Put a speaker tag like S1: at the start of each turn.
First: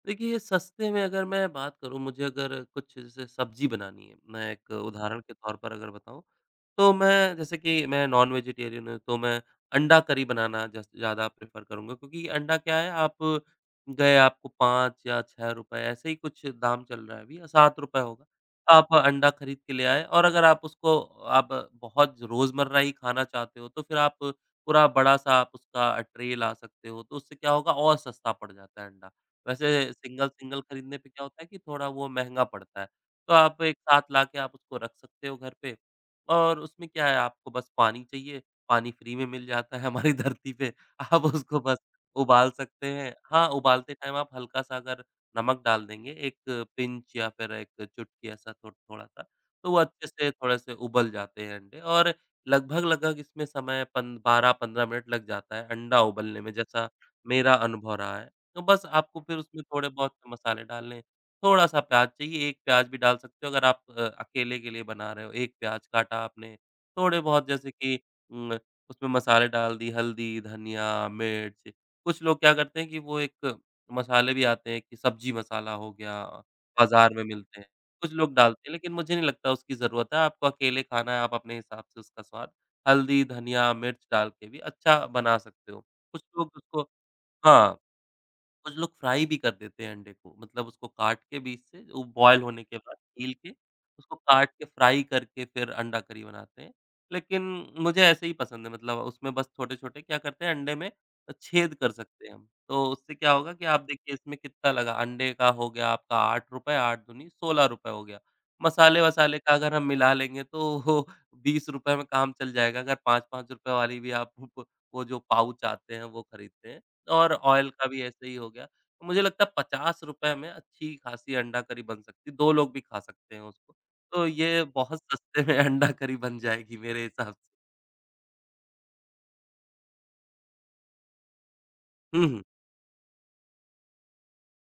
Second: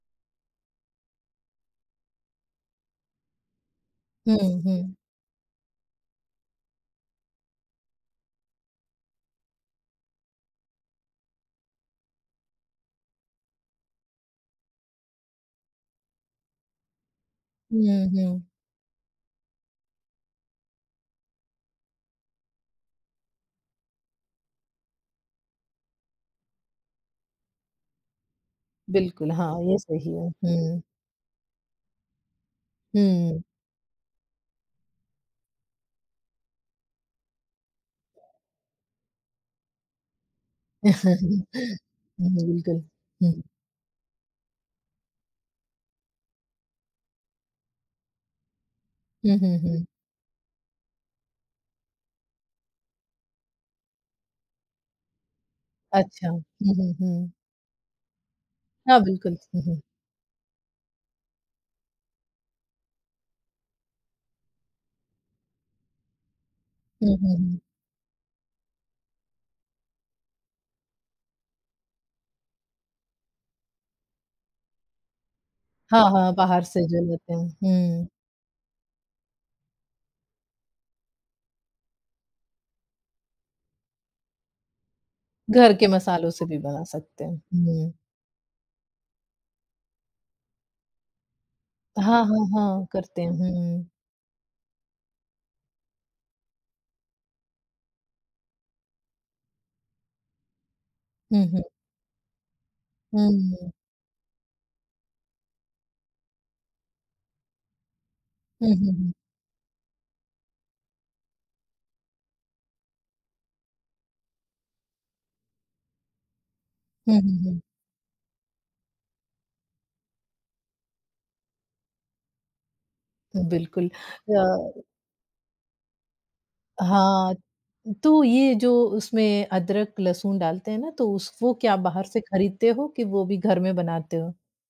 S1: देखिए सस्ते में अगर मैं बात करूँ, मुझे अगर कुछ स सब्ज़ी बनानी है
S2: हुँ,
S1: मैं एक
S2: हुँ।
S1: उदाहरण के तौर पर अगर बताऊँ तो मैं जैसे कि मैं नॉन-वेजिटेरियन हूँ तो मैं अंडा करी बनाना जस ज़्यादा प्रेफ़र करूँगा। क्योंकि अंडा क्या है आप गए आपको 5 या 6 रुपये, ऐसे ही कुछ दाम चल रहा है अभी, ₹7
S2: हुँ,
S1: होगा।
S2: हुँ।
S1: आप अंडा ख़रीद के ले आए। और अगर आप उसको आप बहुत रोज़मर्रा ही खाना चाहते हो तो फिर आप पूरा बड़ा-सा आप उसका ट्रे ला सकते हो। तो उससे क्या होगा और सस्ता पड़ जाता है अंडा।
S2: बिल्कुल। हाँ, ये
S1: वैसे
S2: सही है।
S1: सिंगल-सिंगल
S2: हुँ।
S1: ख़रीदने पे क्या होता है कि थोड़ा वो महँगा पड़ता है। तो
S2: हुँ।
S1: आप एक साथ लाके आप उसको रख सकते हो घर पे। और उसमें क्या है आपको बस पानी चाहिए। पानी फ्री में मिल जाता है हमारी धरती पे। आप उसको बस उबाल
S2: बिल्कुल,
S1: सकते हैं।
S2: हुँ।
S1: हाँ, उबालते टाइम आप हल्का-सा अगर नमक डाल देंगे एक पिंच या फिर 1 चुटकी ऐसा थो थोड़ा-सा
S2: हुँ, हुँ,
S1: तो वो
S2: हुँ।
S1: अच्छे से थोड़े से उबल जाते हैं अंडे। और लगभग-लगभग इसमें समय पन 12-15 मिनट लग जाता है अंडा
S2: अच्छा।
S1: उबलने
S2: हुँ,
S1: में जैसा
S2: हुँ, हुँ।
S1: मेरा अनुभव रहा है। तो बस
S2: हाँ,
S1: आपको
S2: बिल्कुल।
S1: फिर
S2: हुँ,
S1: उसमें
S2: हुँ।
S1: थोड़े बहुत मसाले डालने हैं, थोड़ा-सा प्याज़ चाहिए। 1 प्याज़ भी डाल सकते हो अगर आप अ, अकेले के लिए बना रहे हो। 1 प्याज़ काटा आपने
S2: हुँ,
S1: थोड़े
S2: हुँ,
S1: बहुत
S2: हुँ।
S1: जैसे कि उम, उसमें मसाले डाल दि, हल्दी, धनिया, मिर्च। कुछ लोग क्या करते हैं कि वो एक मसाले भी आते हैं कि सब्ज़ी मसाला हो
S2: हाँ,
S1: गया,
S2: हाँ। बाहर से जो
S1: बाज़ार में
S2: लेते हैं।
S1: मिलते हैं।
S2: हुँ।
S1: कुछ लोग डालते हैं लेकिन मुझे नहीं लगता उसकी ज़रूरत है। आपको अकेले खाना है, आप अपने हिसाब से उसका स्वाद हल्दी, धनिया, मिर्च डाल के भी अच्छा बना सकते
S2: घर
S1: हो।
S2: के
S1: कुछ
S2: मसालों से
S1: लोग
S2: भी
S1: उसको
S2: बना सकते हैं।
S1: हाँ,
S2: हुँ।
S1: कुछ लोग फ्राई भी कर देते हैं अंडे को मतलब उसको काट के बीच से उ,
S2: हाँ,
S1: बॉयल
S2: हाँ,
S1: होने के
S2: हाँ।
S1: बाद
S2: करते हैं।
S1: छील के,
S2: हुँ।
S1: उसको काट के फ्राई करके फिर अंडा करी बनाते हैं। लेकिन मुझे ऐसे ही पसंद है। मतलब उसमें बस छोटे-छोटे क्या करते हैं अंडे में
S2: हुँ, हुँ।
S1: छेद कर सकते हैं हम। तो उससे क्या होगा कि
S2: हुँ।
S1: आप देखिए इसमें कितना लगा। अंडे का हो गया आपका ₹8 8 दूनी ₹16 हो गया।
S2: हुँ, हुँ, हुँ।
S1: मसाले-वसाले का अगर हम मिला लेंगे तो ₹20 में काम चल जाएगा। अगर ₹5-5 वाली भी आप भु प वो जो पाउच आते हैं वो ख़रीदते हैं
S2: हुँ,
S1: और
S2: हुँ, हुँ।
S1: ऑयल का भी ऐसे ही हो गया। तो मुझे लगता है 50 में अच्छी-ख़ासी अंडा करी बन सकती है। 2 लोग भी खा सकते हैं उसको।
S2: बिल्कुल।
S1: तो ये
S2: अ
S1: बहुत सस्ते में अंडा करी बन जाएगी मेरे
S2: हाँ,
S1: हिसाब स
S2: तो ये जो उसमें अदरक लहसुन डालते हैं ना तो उस वो क्या बाहर से
S1: हुँ, हुँ।
S2: खरीदते हो, कि वो भी घर में बनाते हो?